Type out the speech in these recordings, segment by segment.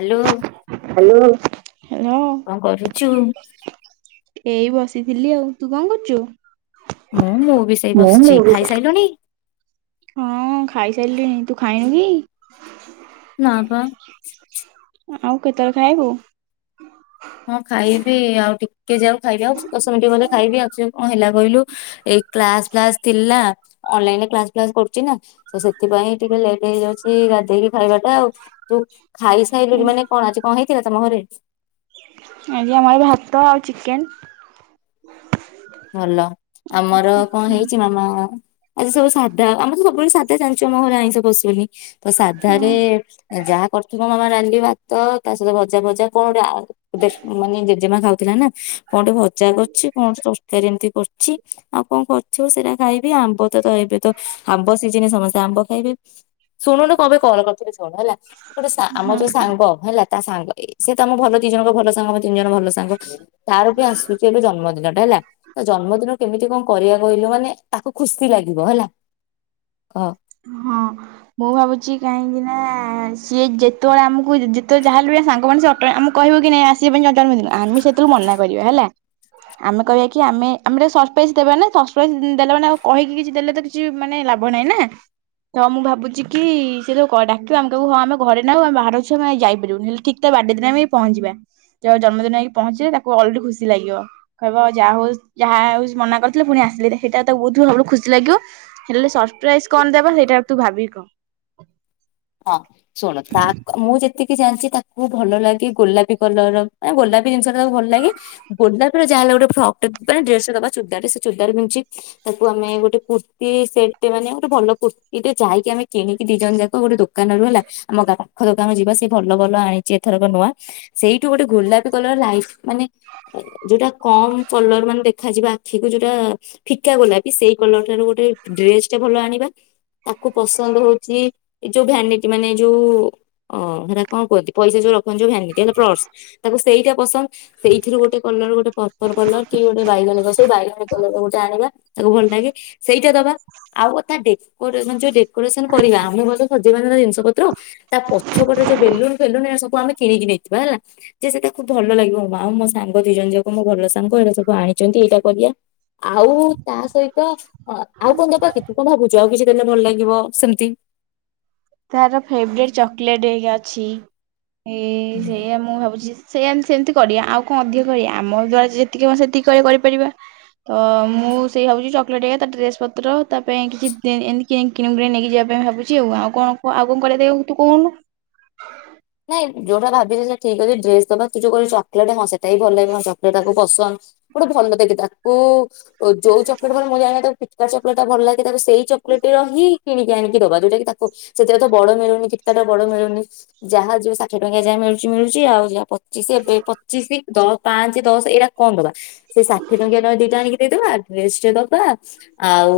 Hello. Hello. କରୁଛୁ? ଏଇ ବସିଥିଲି ଆଉ ତୁ କଣ କରୁଛୁ? ମୁଁ ମୁଁ ବି ସେଇ ମୁଁ ମୁଁ ବସିଛି। ବି ଖାଇସାଇଲୁଣି? ହଁ ଖାଇସାରିଲିଣି ତୁ ଖାଇନୁ କି? ନା ବା। ଆଉ କେତେବେଳେ ଖାଇବୁ? ହଁ ଖାଇବି ଆଉ ଟିକେ ଯାଉ ଖାଇବି ଆଉ ଦଶମ ଟିକ ଗଲେ ଖାଇବି ଆସ କଣ ହେଲା କହିଲୁ ଏଇ କ୍ଲାସ ଫ୍ଲାସ ଥିଲା ଅନଲାଇନରେ କ୍ଲାସ ଫ୍ଲାସ କରୁଛି ନା? ତ ସେଥିପାଇଁ ଟିକେ ଲେଟ୍ ହେଇଯାଉଛି ଗାଧେଇକି ଖାଇବାଟା ଆଉ ତୁ ଖାଇସାଇଲୁ ମାନେ କଣ ଆଛି କଣ ହେଇଥଥିବା ତମ ଘରେ? ଆଜ୍ଞା ଆମର ଭାତ ଆଉ ଚିକେନ୍ ଭଲ ଆମର କଣ ହେଇଛି ମାମା ଆଜି ସବୁ ସାଧା ଆମର ତ ସାଧା ଜାଣିଛ ଆମଘରେ ଆଇଁଷ ପସୁନି ତ ହଁ ସାଧାାରେ ଯାହା କରୁଥିବ ମୁଁ ଆମେ ରାଡଲିି ଭାତ ତା ସହିତ ଭଜା ଭଜା କଣ ଗୋଟେ ଆଉ ମାନେ ଜେଜେମା ଖାଉଥିଲା ନା କଣ ଟିକେ ଭଜା କରଛି କଣ ମତି କରୁଛି ଆଉ କଣ କରୁଥିବ ସେଇଟା ଖାଇବି ଆମ୍ବ ତ ତ ଏବେ ତ ଆମ୍ବ ସିିଜିନ ସମସ୍ତେ ଆମ୍ବ ଶୁଣୁନୁ କଣ ପାଇଁ କଲ କରିଥିଲି ଶୁଣେ ହେଲା ଗୋଟେ ଆମ ହଁ। ଯୋଉ ସାଙ୍ଗ ହେଲା ତା ସାଙ୍ଗ ଏ ସେ ତମ ଭଲ ଦି ଜଣଙ୍କ ଭଲ ସାଙ୍ଗ ଆମେ ତିନି ଜଣ ଭଲ ସାଙ୍ଗ ତାର ବି ଆସୁଛି ଏବେ ଜନ୍ମଦିନଟା ହେଲା ତା ଜନ୍ମଦିନ କେମିତି କଣ କରିବା କହିଲୁ ମାନେ ତାକୁ ଖୁସି ଲାଗିବ ହେଲା ହଁ। ହଁ। ମୁଁ ଭାବୁଛି କାହିଁକି ନା ସିଏ ଯେତେବେଳେ ଆମକୁ ଯେତେବେଳେ ଯାହା ହେଲେ ବି ସାଙ୍ଗମାନେ ସେ ଅଟ ଆମ କହିବ କି ନାଇଁ ଆସିବା ପାଇଁ ଜଟ ଦିନ ଆମେ ସେଥିରୁ ମନା କରିବା ହେଲା ଆମେ କହିବା କି ଆମେ ଆମେ ସରପ୍ରାଇଜ ଦେବା ନା ସରପ୍ରାଇଜ ଦେଲେ ମାନେ କହିକି କିଛି ଦେଲେ ତ କିଛି ମାନେ ଲାଭ ନାଇଁ ନା ତ ମୁଁ ଭାବୁଛି କି ସେ ଡାକିବ ଆମେ କହିବୁ ହଁ ଆମ ଘରେ ନାହୁ ଆମ ବାହାରାରୁ ଅଛୁ ଆମେ ଯାଇପାରିବୁନୁ ହେଲେ ଠିକ ତା ବାଡେଦିନ ଆମେ ପହଞ୍ଚିବା ଯ ଜନ୍ମଦିନ ହେଇକି ପହଞ୍ଚିଲେ ତାକୁ [inaudible] ଖୁସି ଲାଗିବ କହିବ ଯାହା ହଉ ଯାହା ହଉ ମନା କରିଥିଲେ ପୁଣି ଆସିଲେ ସେଇଟା ତ ବହୁତ ସବୁ ଖୁସି ଲାଗିବ ହେଲେ ସରପ୍ରାଇଜ୍ କଣ ଦବା ସେଇଟା ତୁ ଭାବିକ? ହଁ। ଶୁଣ ତା ମୁଁ ଯେତିକି ଜାଣିଛି ତାକୁ ଭଲ ଲାଗେ ଗୋଲାପୀ କଲର ମ ଗୋଲାପୀ ଜିନିଷ ତାକୁ ଭଲ ଲାଗେ ଗୋଲାପିର ଯାହ ହେଲା ଗୋଟେ ଫର୍କ ଟେ ଡ୍ରେସ ଟେ ଦବା ଚୁରଦାରେ ସେ ଚୁଦାରାର ପିନ୍ଧୁଛି ତାକୁ ଆମେ ଗୋଟେ କୁର୍ତ୍ତି ସେଟ ମାନେ ଗୋଟେ ଭଲ କୁର୍ତ୍ତି ଟେ ଯାଇକି ଆମେ କିଣିକି ଦି ଜଣ ଯାକ ଗୋଟେ ଦୋକ ଦୋକାନ ରୁ ହେଲା ଆମ [inaudible] ଦୋକାନରୁ ଯିବା ସେ ଭଲ ଭଲ ଆଣିଛି ଏଥରକ ନୂଆ ସେଇଠୁ ଗୋଟେ ଗୋଲାପୀ କଲର ଲାଇଟ ମାନେ ଯୋଉଟା କମ କଲର ମାନେ ଦେଖାଯିବ ଆଖିକୁ ଯୋଉଟା ଫିକା ଗୋଲାପୀ ସେଇ କଲରଟାର ଗୋଟେ ଡ୍ରେସ ଟା ଭଲ ଆଣିବା ତାକୁ ପସନ୍ଦ ହଉଛି ଯୋଉ ଭ୍ୟାନିଟ ମାନେ ଯୋଉ ଓହ ହେଟା କଣ କୁହନ୍ତି ପଇସା ଯୋଉ ରଖନ୍ତି ଭ୍ୟାନିଟ ପରଶ ତାକୁ ସେଇଟା ପସନ୍ଦ ସେଇଥିରୁ ଗୋଟେ କଲର ଗୋଟେ ପର୍ପଲ କଲର କି ଗୋଟେ ବାଇଗଣି ସେଇ ବାଇଗଣି କଲର ଗୋଟେ ଆଣିବା ତାକୁ ଭଲ ଲାଗେ ସେଇଟା ଦବା ଆଉ କଥା ଡେକୁରେସନ୍ ଯୋଉ କରିବା ଆମ ଘର [inaudible] ଜିନିଷ ପତ୍ର ତା ପଛପଟେ ଯୋଉ ବେଲୁନ ଫେଲୁନ ଏରା ସବୁ ଆମେ କିଣିକି ନେଇଥିବା ହେଲା ଯେ ସେଇଟା ଖୁବ ଭଲ ଲାଗିବ ମା ଆଉ ମୋ ସାଙ୍ଗ ଦି ଜଣ ଯାକ ମୋ ଭଲ ସାଙ୍ଗ ଏଇଟା ସବୁ ଆଣିଛନ୍ତି ଏଇଟା କରିଵା ଆଉ ତା ସହିତ ଆଉ କଣ ଦବା କି ତୁ କଣ ଭାବୁଛୁ ଆଉ କିଛି ଦେଲେ ଭଲ ଲାଗିବ ସେମତି? ତାର ଫେବରେଟେ ଚକୋଲେଟ୍ ହେରିକା ଅଛି ସେଇଆ ମୁଁ ଭାବୁଛି [unintelligible] ସେମତି କରିବା ଆଉ କଣ ଅଧିକ କରିବା ଆମ ଦ୍ଵାରା ଯେତିକି ହବ ସେତିକି କରିପାରିବା। ତ ମୁଁ ସେଇ ଭାବୁଛି ଚକଲେଟ୍ ତା ଡ୍ରେସ ପତ୍ର ତା ପାଇଁ କିଛି [unintelligible] ଭାବୁଛି ଆଉ କଣ ଆଉ କଣ ତୁ କହୁନୁ? ନାଇଁ ଯୋଉଟା ଭାବି ସେ ଠିକ୍ ଅଛି ଡ୍ରେସ୍ ଦବା ତୁ ଯୋଉ କହିଲୁ ଚକଲେଟେ ନୁହେଁ ସେ ସେହି ପଲ୍ଲବୀ ମୋ ସତ୍ୟ ତାକୁ ପସନ୍ଦ। ଗୋଟେ ଭଲ ଦେକିତା। ଓ। ଯଉ ଚପେଟା କର ମୁଁ ଜାଣିଥିବ ଠିକି ଚକଲେଟ ଭଲ ଲାଗେ ତାକୁ ସେଇ ଚକଲେଟର ହିଁ କିଣିକି ଆଣିକି ଦବା ଯଉଟାକି ତାକୁ। ସେଗୁଡାକ ବଡ ମିଳୁନି କିଟିକାଟ ର ବଡ ମିଳୁନି। ଯାହା ଯୋଉ ଷାଠିଏ ଟଙ୍କିଆ ଯାହା ମିଳୁଛି ମିଳୁଛି ଆଉ ଯାହା ପଚିଶି ଏବେ ପଚିଶି ଦ ପାଞ୍ଚେ ଦଶ ଏଇଡାକ କଣ ଦବା ସେ ଷାଠି ଟଙ୍କିଆ ନହେଲେ ଦିଟା ଆଣିକି ଦେଇଦବା ଡ୍ରେସ ଟେ ଦବା ଆଉ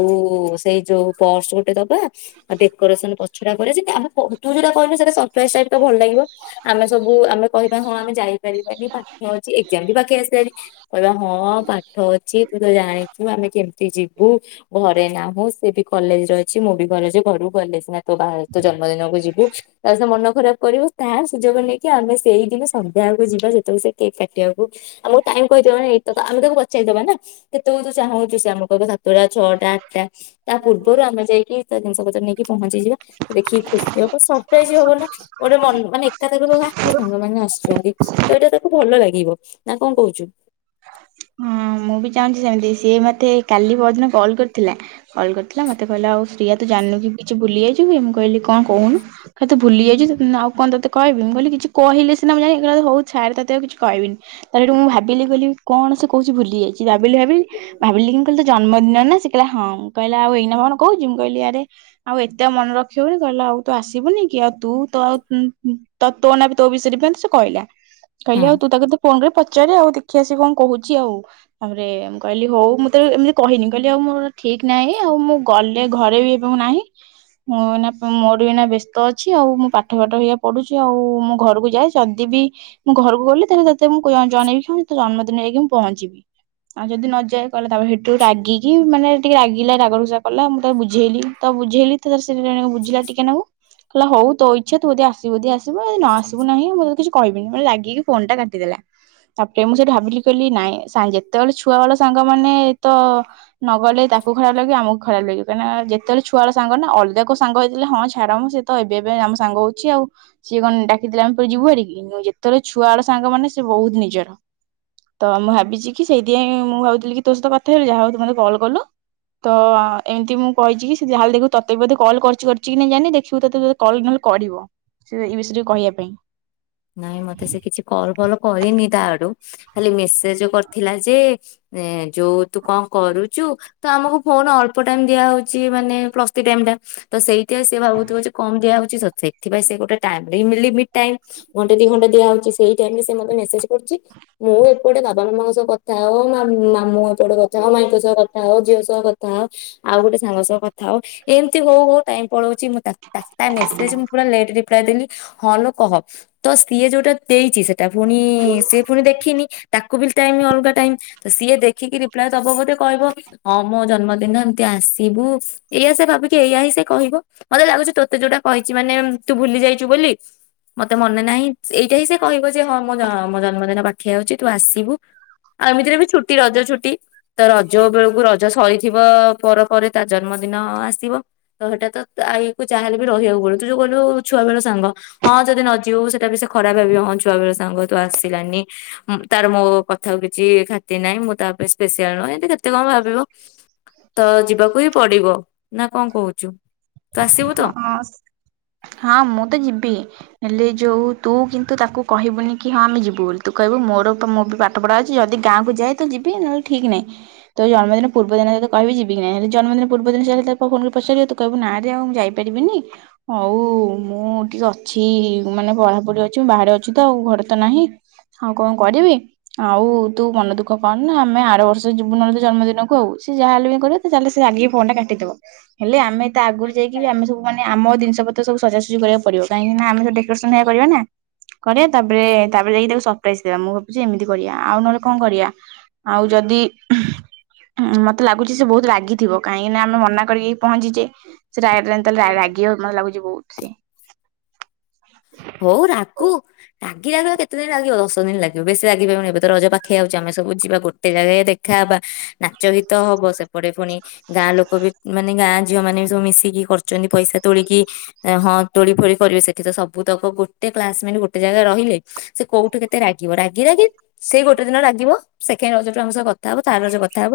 ସେଇ ଯୋଉ ପର୍ସ ଗୋଟେ ଦବା। ଡେକୋରେସନ ପଛଟା କରିବା ସେ ଯଉ ଆଗେ କହୁ ତୁ ଯଉଟା କହିଲୁ ସେଟା ସରପ୍ରାଇଜି ଷ୍ଟାଇଲି ଥିବ। ଆମେ ସବୁ ଆମେ କହିବା ହଁ ଆମେ ଯାଇପାରିବାନି ପାଠ ଅଛି ଏକ୍ଜାମ ବି ପାଖେଇ ଆସିଲାଣି। କହିବା ହଁ ପାଠ ଅଛି ତୁ ତ ଜାଣିଛୁ ଆମେ କେମିତି ଯିବୁ। ଘରେ ନାହୁଁ ସେ ବି କଲେଜେ ରେ ଅଛି ମୁଁ ବି ଘରେ ଅଛି। ଘରକୁ ଗଲେ ସିନା ତୋ ବାହା ଜନ୍ମଦିନକୁ ଯିବୁ ତାହାଲେ ତା ମନ ଖରାପ କରିବୁ ତା ସୁଯୋଗ ନେଇକି ଆମେ ସେଇଦିନ ସନ୍ଧ୍ୟାକୁ ଯିବା ଯେତେବେଳେ ସେ କେକ୍ କାଟିବାକୁ ଆମକୁ ଟାଇମି କହିଥିବ ଏଇତକ ଆମେ ତାକୁ ପଚାରିଦବା ନା କେତେ ତୁ ଚାହୁଁଛୁ ସେ ଆମ କୁ କହିଦବ ତାକୁ ପୁରା ଛଅଟା ଆଟା ତା ପୂର୍ବରୁ ଆମେ ଯାଇକି ତା ଜିନିଷ ପତ୍ର ନେଇକି ପହଞ୍ଚିଯିବା ଦେଖିକି ଖୁସି ହବ ସରପ୍ରାଇଜି ହବ ନା। ତ ଅନ ମାନେ ଏକା ତାକ ହେଁ ମୋ ସାଙ୍ଗ ମାନେ ଆସୁଛନ୍ତି। ତ ଏଇଟା ତାକୁ ଭଲ ଲାଗିବ ନା କ କହୁଛୁ। ହଁ ମୁଁ ବି ଚାହୁଁଛି ସେମିତି ସିଏ ମତେ କାଲି ପହଦିନ କଲ୍ କରିଥିଲା। କଲ୍ କରିଥିଲା ମତେ କହିଲା ଆଉ ଶ୍ରୀୟା ତ ଜାଣୁନୁ କି କିଛି ଭୁଲିଯାଇଚୁ କି କଣ କହୁନୁ। ତତେ ଭୁଲି ଯାଉଛି ଆ କଣ ତୋତେ କହିବି ମୁ ବୋଲି କିଛି କହିଲେ ସିନାଁ ମୁଁ ଜାଣିବି ହଉ ଛାଡେ ତତେ ଆଉ କିଛି କହିବିନି। ତାପରେ ମୁଁ ଭାବିଲି ବୋଲି କଣ ସେ କହୁଛି ଭୁଲି ଯାଇଛି ଭାବିଲି ଭାବିଲି ଭାବିଲି କି କହିଲି ତ ଜନ୍ମଦିନ ନା। ସେ କହିଲା ହଁ କହିଲା ଆଉ ଏଇନା କଣ କହୁଛୁ ମୁଁ କହିଲି ଆରେ ଆଉ ଏତେ ମନେ ରଖିହଉନି। କହିଲା ଆଉ ତୁ ଆସିବୁନି କି ଆଉ ତୁ ତ ଆଉ ତ ତୋ ନା ବି ତୋ ବିଷୟରେ ପାଇଁ ସେ କହିଲା। କହିଲେ ହୁଁ ଆଉ ତୁ ତାକୁ ଫୋନ କରି ପଚାରେ ଆଉ ଦେଖିବା ସେ କଣ କହୁଛି ଆଉ ତାପରେ ମୁ କହିଲି ହଉ ମୁଁ ତ ଏମିତି କହିନି କହିଲି ଆଉ ମୋର ଠିକ୍ ନାହିଁ ଆଉ ମୁଁ। ଗଲେ ଘରେ ବି ଏବେ ମୁଁ ନାହିଁ। ମୁଁ ଏଇନା ମୋର ବି ଏଇନା ବ୍ୟସ୍ତ ଅଛି ଆଉ ମୁଁ ପାଠ ପାଠ ପଢୁଛି ଆଉ ମୁଁ ଘରକୁ ଯାଏ। ଯଦି ବିି ମୁଁ ଘରକୁ ଗଲି ତାହେଲେତେ ମୁଁ ଜଣେଇବି କି ଜନ୍ମଦିନ ହେଇକି ମୁଁ ପହଞ୍ଚିବି। ଆଉ ଯଦି ନ ଯାଏ କହିଲି ତା ସେଠୁ ରାଗିକି ମାନେ ଟିକେ ରାଗିଲା ରାଗ ରୁଷା କଲା ମୁଁ ତାକୁ ବୁଝେଇଲି। ତ ବୁଝେଇଲି ତ ସେଦିଜଣ ବୁଝିଲା ଟିକେ ନାକୁ। କହିଲା ହଉ ତୋ ଇଛା ତୁ ଯଦି ଆସିବୁ ଯଦି ଆସିବୁ ଯଦି ନ ଆସିବୁ ନାହିଁ। ମୁଁ ତତେ କହିବିନି ରାଗିକି ଫୋନ୍ ଟା କାଟିଦେଲା। ତାପରେ ମୁଁ ସେଠି ଭାବିଲି କହିଲି ନାଇଁ ଯେତେବେଳେ ଛୁଆ ବେଳ ସାଙ୍ଗମାନେ ତ। ନଗଲେ ତାକୁ ଖରାପ ଲାଗିବ ଆମକୁ ଖରାପ ଲାଗିବ କାହିକିନା ଯେତେବେଳେ ଛୁଆ ସାଙ୍ଗ ନା ଅଲଗା ସାଙ୍ଗହୋଇଥିଲେ ହଁ ଛାଡ ମୁଁ ସେ ତ ଏବେ ଏବେ ଆମ ସାଙ୍ଗ ହଉଛି ଆଉ। ସିଏ କଣ ଡାକିଥିଲେ ଆମ ଯିବୁ ହାରି ମୁଁ ଯେତେବେଳେ ଛୁଆ ବେଳ ସାଙ୍ଗ ମାନେ ସେ ବହୁତୁ ନିଜର। ତ ମୁଁ ଭାବିଛି କି ସେଇଥିପାଇଁ ମୁଁ ଭାବୁଥିଲି କି ତୋ ସହିତ କଥା ହେବି ଯାହା ହଉ ତୁ ମତେ କଲ କଲୁ। ତ ଏମିତି ମୁଁ କହିଚିକି ସେ ଯାହା ବି ହେଲେ ତତେ ବୋଧେ କଲ କରିଚି କି ନାହିଁ ଜାନିନି ଦେଖିବୁ ତତେ ଯଦି କଲ ନ ହେଲେ କରିବ। ସେ ଏ ବିଷୟରେ କହିବା ପାଇଁ। ନାଇଁ ମତେ ସେ କିଛି କଲ୍ ଫଲ୍ କରିନି ତା ଆଡୁ। ଖାଲି ମେସେଜେ କରିଥିଲା ଯେ ଏ ଯୋଉ ତୁ କଣ କରୁଚୁ? ତ ଆମକୁ ଫୋନ ଅଳ୍ପ ଟାଇମ୍ ଦିଆ ହଉଛି ମାନେ ପ୍ଲସ ଥ୍ରୀ ଟାଇମ୍ ଟା। ତ ସେଇ ତେ ସେ ଭାବୁଥିବ ଯେ କମ୍ ଦିଆ ହଉଛି ସ ସେଥିପାଇଁ ସେ ଗୋଟେ ଟାଇମି ମିଲି ମି ଟାଇମି ଘଣ୍ଟେ ଦି ଘଣ୍ଟା ଦିଆ ହଉଛି ସେଇ ଟାଇମି ରେ ସେମତେ ମେସେଜେ କରୁଛି। ମୁଁ ଏପଟେ ବାବା ମାମାଙ୍କ ସହ କଥା ହଁ, ମାମୁଁ ଏପଟେ କଥା ହଁ, ମାଇଙ୍କ ସହ କଥା ହଁ, ଝିଅ ସହ କଥା ହଁ, ଆଉ ଗୋଟେ ସାଙ୍ଗ ସହ କଥା ହଉଥିଲି, ଏମିତି ହଉ ହଉ ଟାଇମ୍ ପଳଉଚି ମୁଁ ତା। ତା ମେସେଜ୍ ମୁଁ ପୁରା ଲେଟ୍ ରିପ୍ଲାଏ ଦେଲି ହଁ ଲୋ କହ। ତ ସିଏ ଯୋଉଟା ଦେଇଚି ସେଟା ପୁଣି ସିଏ ପୁଣି ଦେଖିନି। ତାକୁ ବି ଟାଇମ୍ ଅଲଗା ଟାଇମ୍ ତ ସିଏ ଦେଖିକି ରିପ୍ଲାଏ ଦବ ବୋଧେ କହିବ। ହଁ ମୋ ଜନ୍ମଦିନ ଏମତି ଆସିବୁ ଏଇଆ ସେ ଭାବିକି ଏଇଆ ହିଁ ସେ କହିବ। ମତେ ଲାଗୁଚି ତୋତେ ଯୋଉଟା କହିଚି ମାନେ ତୁ ଭୁଲି ଯାଇଚୁ ବୋଲି। ମତେ ମନେ ନାହିଁ ଏଇଟା ହିଁ ସେ କହିବ ଯେ ହଁ ମୋ ଜନ୍ମଦିନ ପାଖେଇ ଆଉଚି ତୁ ଆସିବୁ। ଆଉ ଏମିତିରେ ବି ଛୁଟି ରଜ ଛୁଟି ତ ରଜ ବେଳକୁ ରଜ ସରିଥିବ ପରେ ପରେ ତା ଜନ୍ମଦିନ ଆସିବ। ତ ସେଟା ତା ଆଈ କୁ ଯାହାହେଲେ ବି ରହିଆକୁ ପଡିବ। ତୁ ଯୋଉ କହିଲୁ ଛୁଆ ବେଳ ସାଙ୍ଗ। ହଁ ଯଦି ନ ଯିବୁ ବି ସେଟା ବି ସେ ଖରାପ ଭାବିବ। ହଁ ଛୁଆ ବେଳ ସାଙ୍ଗ ତୁ ଆସିଲାନି। ତାର ମୋ କଥାକୁ କିଛି ଖାତିରି ନାହିଁ, ମୁଁ ତା ପାଇଁ ସ୍ପେସିଆଲ ନୁହଁ, ଏ କେତେ କଣ ଭାବିବ। ତ ଯିବାକୁ ହିଁ ପଡିବ ନା କଣ କହୁଚୁ? ହଁ, ହଁ ମୁଁ ତ ଯିବି। ହେଲେ ଯୋଉ ତୁ କିନ୍ତୁ ତାକୁ କହିବୁନି କି ହଁ ଆମେ ଯିବୁ ବୋଲି। ତୁ କହିବୁ ମୋର ମୋ ବି ପାଠ ପଢ଼ା ଅଛି ଯଦି ଗାଁକୁ ଯାଏ। ତ ଯିବି ନହେଲେ ଠିକ୍ ନାହିଁ। ତ ଜନ୍ମଦିନ ପୂର୍ବ ଦିନ ତତେ କହିବି ଯିବି କି ନାହିଁ। ଯେତବଳେ ଜନ୍ମଦିନ ପୂର୍ବ ଦିନ ଯିବା କଥା ଫୋ କରି ପଚାରିବ ତୁ କିହିବୁ ନାଁ। ମୁଁ ଯାଇପାରିବିନି ହଉ ମୁଁ ଟିକେ ଅଛି ମାନେ ପଢାପଢି ଅଛି ବାହାରେ ଅଛି ତ ଆଉ ଘରେ ତ ନାହିଁ। ଆଉ କଣ କରିବି। ଆଉ ତୁ ମନ ଦୁଃଖ କରନା। ଆମେ ଆର ବର୍ଷ ଯିବୁ ନହଲେ ତୋ ଜନ୍ମଦିନକୁ। ଆଉ ସି ଯାହା ହେଲେ ବି କରେ ତାହେଲେ ସେ ଆଗିକି ଫୋନ୍ ଟା କାଟିଦବ। ହେଲେ ଆମେ ତା ଆଗୁରୁ। ଯାଇକି ବି ଆମେ ସବୁ ମାନେ ଆମ ଜିନିଷ ପତ୍ର ସବୁ ସଜାସଜି କରିବାକୁ ପଡିବ। କାଇଙ୍କିନା ଆମେ ତ ଡକୋରେସନ ହେରିକା କରିବା ନା। କରିଆ ତାପରେ ତାପରେ ଯଇକି ତାକୁ ସରପ୍ରାଇଜ ଦେବା। ମୁଁ ଭାବୁଚି ଏମିତି କରିଆ ଆଉ ନହେଲେ କଣ କରିଆ। ଆଉ ଯଦି। ମତେ ଲାଗୁଚି ସେ ବହୁତୁ ରାଗିଥିବ। କାହିଁକିନା ଆମେ ମନାକରିକି ପହଞ୍ଚିଚେ। ସେ ରାୟ ରାୟ ତାହେଲେ ରାଗିବ ମତେ ଲାଗୁଚି ବହୁତ୍ ସେ। ହଉ ରାଗୁ। ରାଗି ରାଗି କେତେ ଦିନି ରାଗିବ? ଦଶ ଦିନି ଲାଗିବ ବେଶି ରାଗିପାରିବନି। ଏବେ ତ ରଜ ପାଖେଇ ଆଉଚି ଆମେ ସବୁ ଯିବା ଗୋଟେ। ଗୋଟେ ଜାଗା ଦେଖାହବା, ନାଚ ଗୀତ ହବ, ସେପଟେ ପୁଣି ଗାଁ ଲୋକ ବି ମାନେ ଗାଁ। ଝିଅ ମାନେ ବି ସବୁ ମିଶିକି କରୁଚନ୍ତି ପଇସା ତୋଳିକି ହଁ ଦୋଳି ଫୋଳି କରିବେ ସେଠି ତ ସବ। ସବୁତକ ଗୋଟେ କ୍ଲାସମେଟ୍ ଗୋଟେ ଜାଗାରେ ରହିଲେ। ସେ କୋଉଠୁ କେତେ ରାଗିବ, ରାଗି ରାଗି ସେଇ ଗୋଟେ ଦିନ ରାଗିବ ସେକେଣ୍ଡ ରଜର ଟୁ ଆମ ସହ କଥା। କଥା ହବ ତାର ର ସେ କଥା ହବ।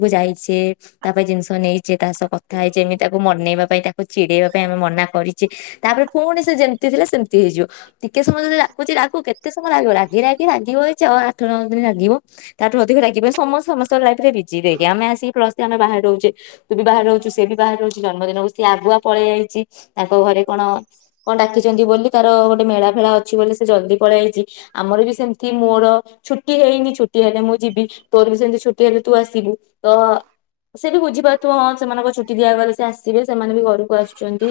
[unintelligible] ମୁଁ ଯାଇଚେ, ତା ପାଇଁ ଜିନିଷ ନେଇଚେ, ତା ସହ କଥା ହେଇଚେ, ଏମିତି ତାକୁ ମନେଇବା ପାଇଁ କା। ଚିଡେଇବା ପାଇଁ ଆମେ ମନା କରିଚେ, ତାପରେ ପୁଣି ସେ ଯେମିତି ଥିଲା ସେମିତି ହେଇଯିବ। ଟିକେ ସମୟ ଯଦି ରାଗୁଚି ରାଗୁ। କେତେ ସମୟ ରାଗିବ ରାଗି ରାଗି ରାଗିବ ଏ ଛଅ, ଆଠ, ନଅ ଦିନି ରାଗିବ। ତାଠୁ ଅଧିକ ରାଗିବେ ସମସ୍ତେ ସମସ୍ତଙ୍କ ଲାଇଫରେ ବିଜି। ଦେଖେ ଆମେ ଆସିକି ପ୍ଲସ୍ ଥ୍ରୀ ଆମେ ବାହାରେ ରହୁଚେ, ତୁ ବି ବାହାରେ ରହୁ। ସେ ବି ବାହାରେ ରହୁଚି। ଜନ୍ମଦିନକୁ ସିଏ ଆଗୁଆ ପଳେଇ ଆଇଚି ତାଙ୍କ ଘରେ କଣ। କଣ ଡାକିଚନ୍ତି ବୋଲି ତାର ଗୋଟେ ମେଳା ଫେଳା ଅ। ଅଛି ବୋଲି ସେ ଜଲଦି ପଲେଇଆଇଚି। ଆମର ବି ସେମତି ମୋର। ଛୁଟି ହେଇନି ଛୁଟି ହେଲେ ମୁଁ ଯିବି। ତୋର ବି ସେମିତି ଛୁଟି ହେଲେ ତୁ ଆସିବୁ। ତ ସେ ବି ବୁଝିପାରୁଥିବ ହଁ ସେମାନଙ୍କ ଛୁଟି ଦିଆଗଲେ ସେ ଆସିବେ। ସେମାନେ ବି ଘରୁକୁ ଆସ୍। ସେମିତି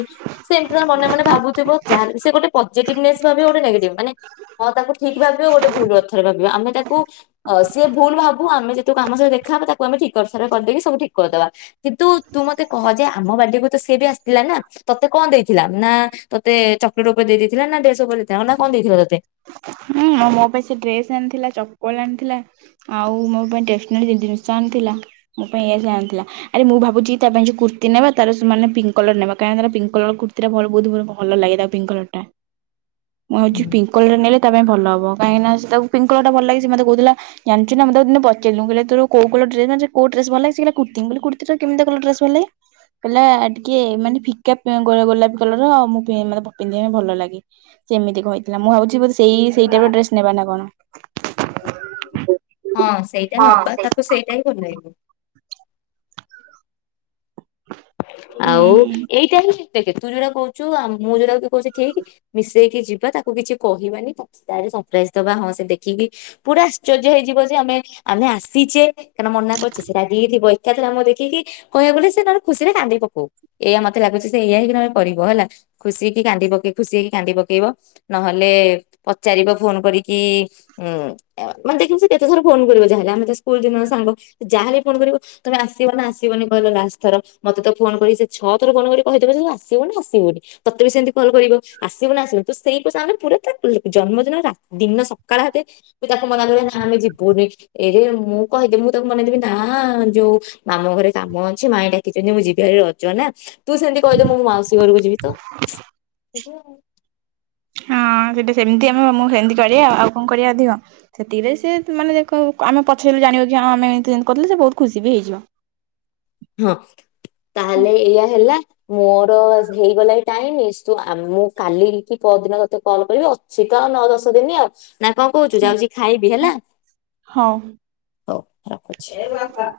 ତାଙ୍କ ମନେ ମନେ ଭାବୁଥିବ ଯାହାବି ସେ ଗୋଟେ ପଜେଟିଭନେସ୍ ଭାବିବ ଗୋଟେ ନେଗେଟିଭ ମାନେ। ହଁ ତାକୁ ଠିକ ଭାବିବ ଗୋଟେ ଭୁଲ ଅର୍ଥରେ ଭାବିବା ଆମେ ତାକୁ ଅ ସିଏ ଭୁଲ ଭାବୁ ଆମେ ଯେତୁ ଆମ ସହିତ ଦେଖାହବ ତାକୁ ଆମେ ଠିକସାରେ କରିଦେଇକି ସବୁ ଠିକ କରିଦବା କିନ୍ତୁ ତୁ ମତେ କହ ଯେ ଆମ ବାଡେକୁ ତ ସେ ବି ଆସିଥିଲା ନା? ତତେ କଣ ଦେଇଥିଲା ନା ତୋତେ ଚକୋଲେଟ ଉପରେ ଦେଇଥିଲା ନା ଡେସ ଉପରେ ଦେଇଥିଲା ନା କଣ ଦେଇଥିଲା ତୋତେ? ହୁଁ ମୋ ପାଇଁ ସେ ଡ୍ରେସ ଆଣିଥିଲା ଚପଲ ଆଣିଥିଲା। ଆଉ ମୋ ପାଇଁଟେସନାରୀ ଜିନିଷ ଆଣିଥିଲା ମୋ ପାଇଁ ଏଇଆ ସେ ଆଣିଥିଲା। ଆରେ ମୁଁ ଭାବୁଛି ତା ପାଇଁ ଯଉ କୁର୍ତ୍ତି ନେବା ତାର ମାନେ ପିଙ୍କ କଲର ନେବା କାଁହି ତାର ପିଙ୍କ୍ କଲର କୁର୍ତ୍ତିଟା ବହୁତ ଭଲ ଲାଗେ ତାକୁ। ପିଙ୍କକଲରଟା ମୁଁ ହଉଛି ପିଙ୍କ କଲର ନେଲେ ତା ପାଇଁ ଭଲ ହବ କାହିଁକିନା ସେ ତାକୁ ପିଙ୍କ କଲର ଭଲ ଲାଗେ ସେ ମତେ କହୁଥିଲା। ଜାଣିଚୁ ନା ମୁଁ ତାକୁ ଦିନେ ପଚାରିଲି ମୁଁ କହିଲି ଆ ତୋର କୋଉ କଲର୍ ଡ୍ରେସ ଆଣିଚୁ। କୋଉଡ୍ରେସ ଭଲଲାଗେ, ସେ କହିଲା କୁର୍ତ୍ତୀ ମୁଁ କହିଲି କୁର୍ତ୍ତୀଟା କେମିତିଆ କଲର ଭଲଲାଗେ। କହିଲା ଟିକେ ମାନେ ଫିକା ଗୋଲାପୀ କଲର ମୁଁ ମତେ ପିନ୍ଧିବା ପାଇଁ ଭଲ ଲାଗେ। ସେମିତି କହିଥିଲା ମୁଁ ଭାବୁଛି ବୋଧେ ସେଇ ସେଇଟାଇପର ଡ୍ରେସ ନେବା ନା କଣ। ହଁ ସେଇଟା ହୁଁ ନବା ତାକୁ ସେଇଟା ହିଁ ଭଲ ଲାଗିବ। ଆଉ ଏଇଟା ହିଁ ଦେଖେ ତୁ ଯୋଉଟା କହୁଛୁ ଆଉ ମୁଁ ଯୋଉଟା କି କହୁଛି ଠିକ। ମିଶେଇକି ଯିବା ତାକୁ କିଛି କହିବାନି ତାରେ ସରପ୍ରାଇଜ ଦବା ହଁ ସେ ଦେଖିକି ପୁରା ଆଶ୍ଚର୍ଯ୍ୟ ହେଇଯିବ ଯେ ଆମେ ଆମେ ଆସିଛେ କାରଣ ମନା କରିଛି ସେ ରାଗିକିଥିବ ଏକାଥରେ ଆମକୁ ଦେଖିକି କହିବାକୁଲେ ସେ ତାର ଖୁସିରେ କାନ୍ଦି ଏଇଆ ମତେ ଲାଗୁଛି ସେ ଏଇଆ ହେଇକି ନହେଲେ କରିବି ହେଲା ଖୁସି କି କାନ୍ଦି ପକେଇ ଖୁସି ହେଇକି କାନ୍ଦି ପକେଇବ। ନହେଲେ ପଚାରିବ ଫୋନ କରିକି। ହୁଁ ମାନେ ଦେଖିବୁ ସେ କେତେଥର ଫୋନ କରିବ ଯାହାେଲେ ଆମେ ତା ସ୍କୁଲ ଦିନର ସାଙ୍ଗ ଯାହାହେଲେ ଫୋନ କରିବ। ତମେ ଆସିବ ନା ଆସିବନି କହିଲ ଲାଷ୍ଟ ଥର ମତେ ତ ଫୋନ କରି କି ସେ ଛଅ ଥର ଫୋନ କରି କହିଦବଜେ ଜେ ସେ ଆସିବୁନା ଆସିବୁନି। ତତେ ବି ସେମିତି କଲ କରିବ ଆସିବୁ ନା ଆସିବୁ ନି ସେଇ ପୁ ସାଙ୍ଗରେ ପୁରା ତା ଜନ୍ମଦିନ ଦିନ ସକାଳା ଆତେ ସେ ତାକୁ ମନା କରିବା ନାଇଁ ଆମେ ଯିବୁନି। ଏଇରେ ମୁଁ କହିଦେବି ମୁଁ ତାକୁ ମନେଇଦେବି ନା ଯୋଉ ମାମୁଁ ଘରେ କାମ ଅଛି ମାଇଁ ଡାକିଛନ୍ତି ମୁଁ ଯିବି। ରଜ ନା ତୁ ସେମତି କହିଦେ ମୁଁ ମାଉସୀ ଘରକୁ ଯିବି ତ। ହଁ ସେଟା ସେମିତି ଆମେଁ ମୁଁ ସେମିତି କରିବା ଆଉ କଣ କରିବା ଅଧିକ। ଏତିକରେ ସେ ମାନେ ଦେଖ ଆମେ ପଛରେ ଜାଣିବା କି ଆମେ ଏମତି ଏନ୍ତି କରିଥିଲେ ସେ ବହୁତ ଖୁସି ବି ହେଇଯିବ। ହଁ ତାହେଲେ ଏଇଆ ହେଲା। ମୋର ଆଜି ହେଇଗଲା ଏଇ ଟାଇମ ତୁ ମୁଁ କାଲି କି ପଅରଦିନ ତତେ କଲ୍ କରିବି ଅଛିତ ନଅ ଦଶ ଦିନ ଆଉ ନା କଣ କହୁଛୁ ଯାଉଛି ଖାଇବି ହେଲା। ହଉ। ହଉ ରଖୁଛି।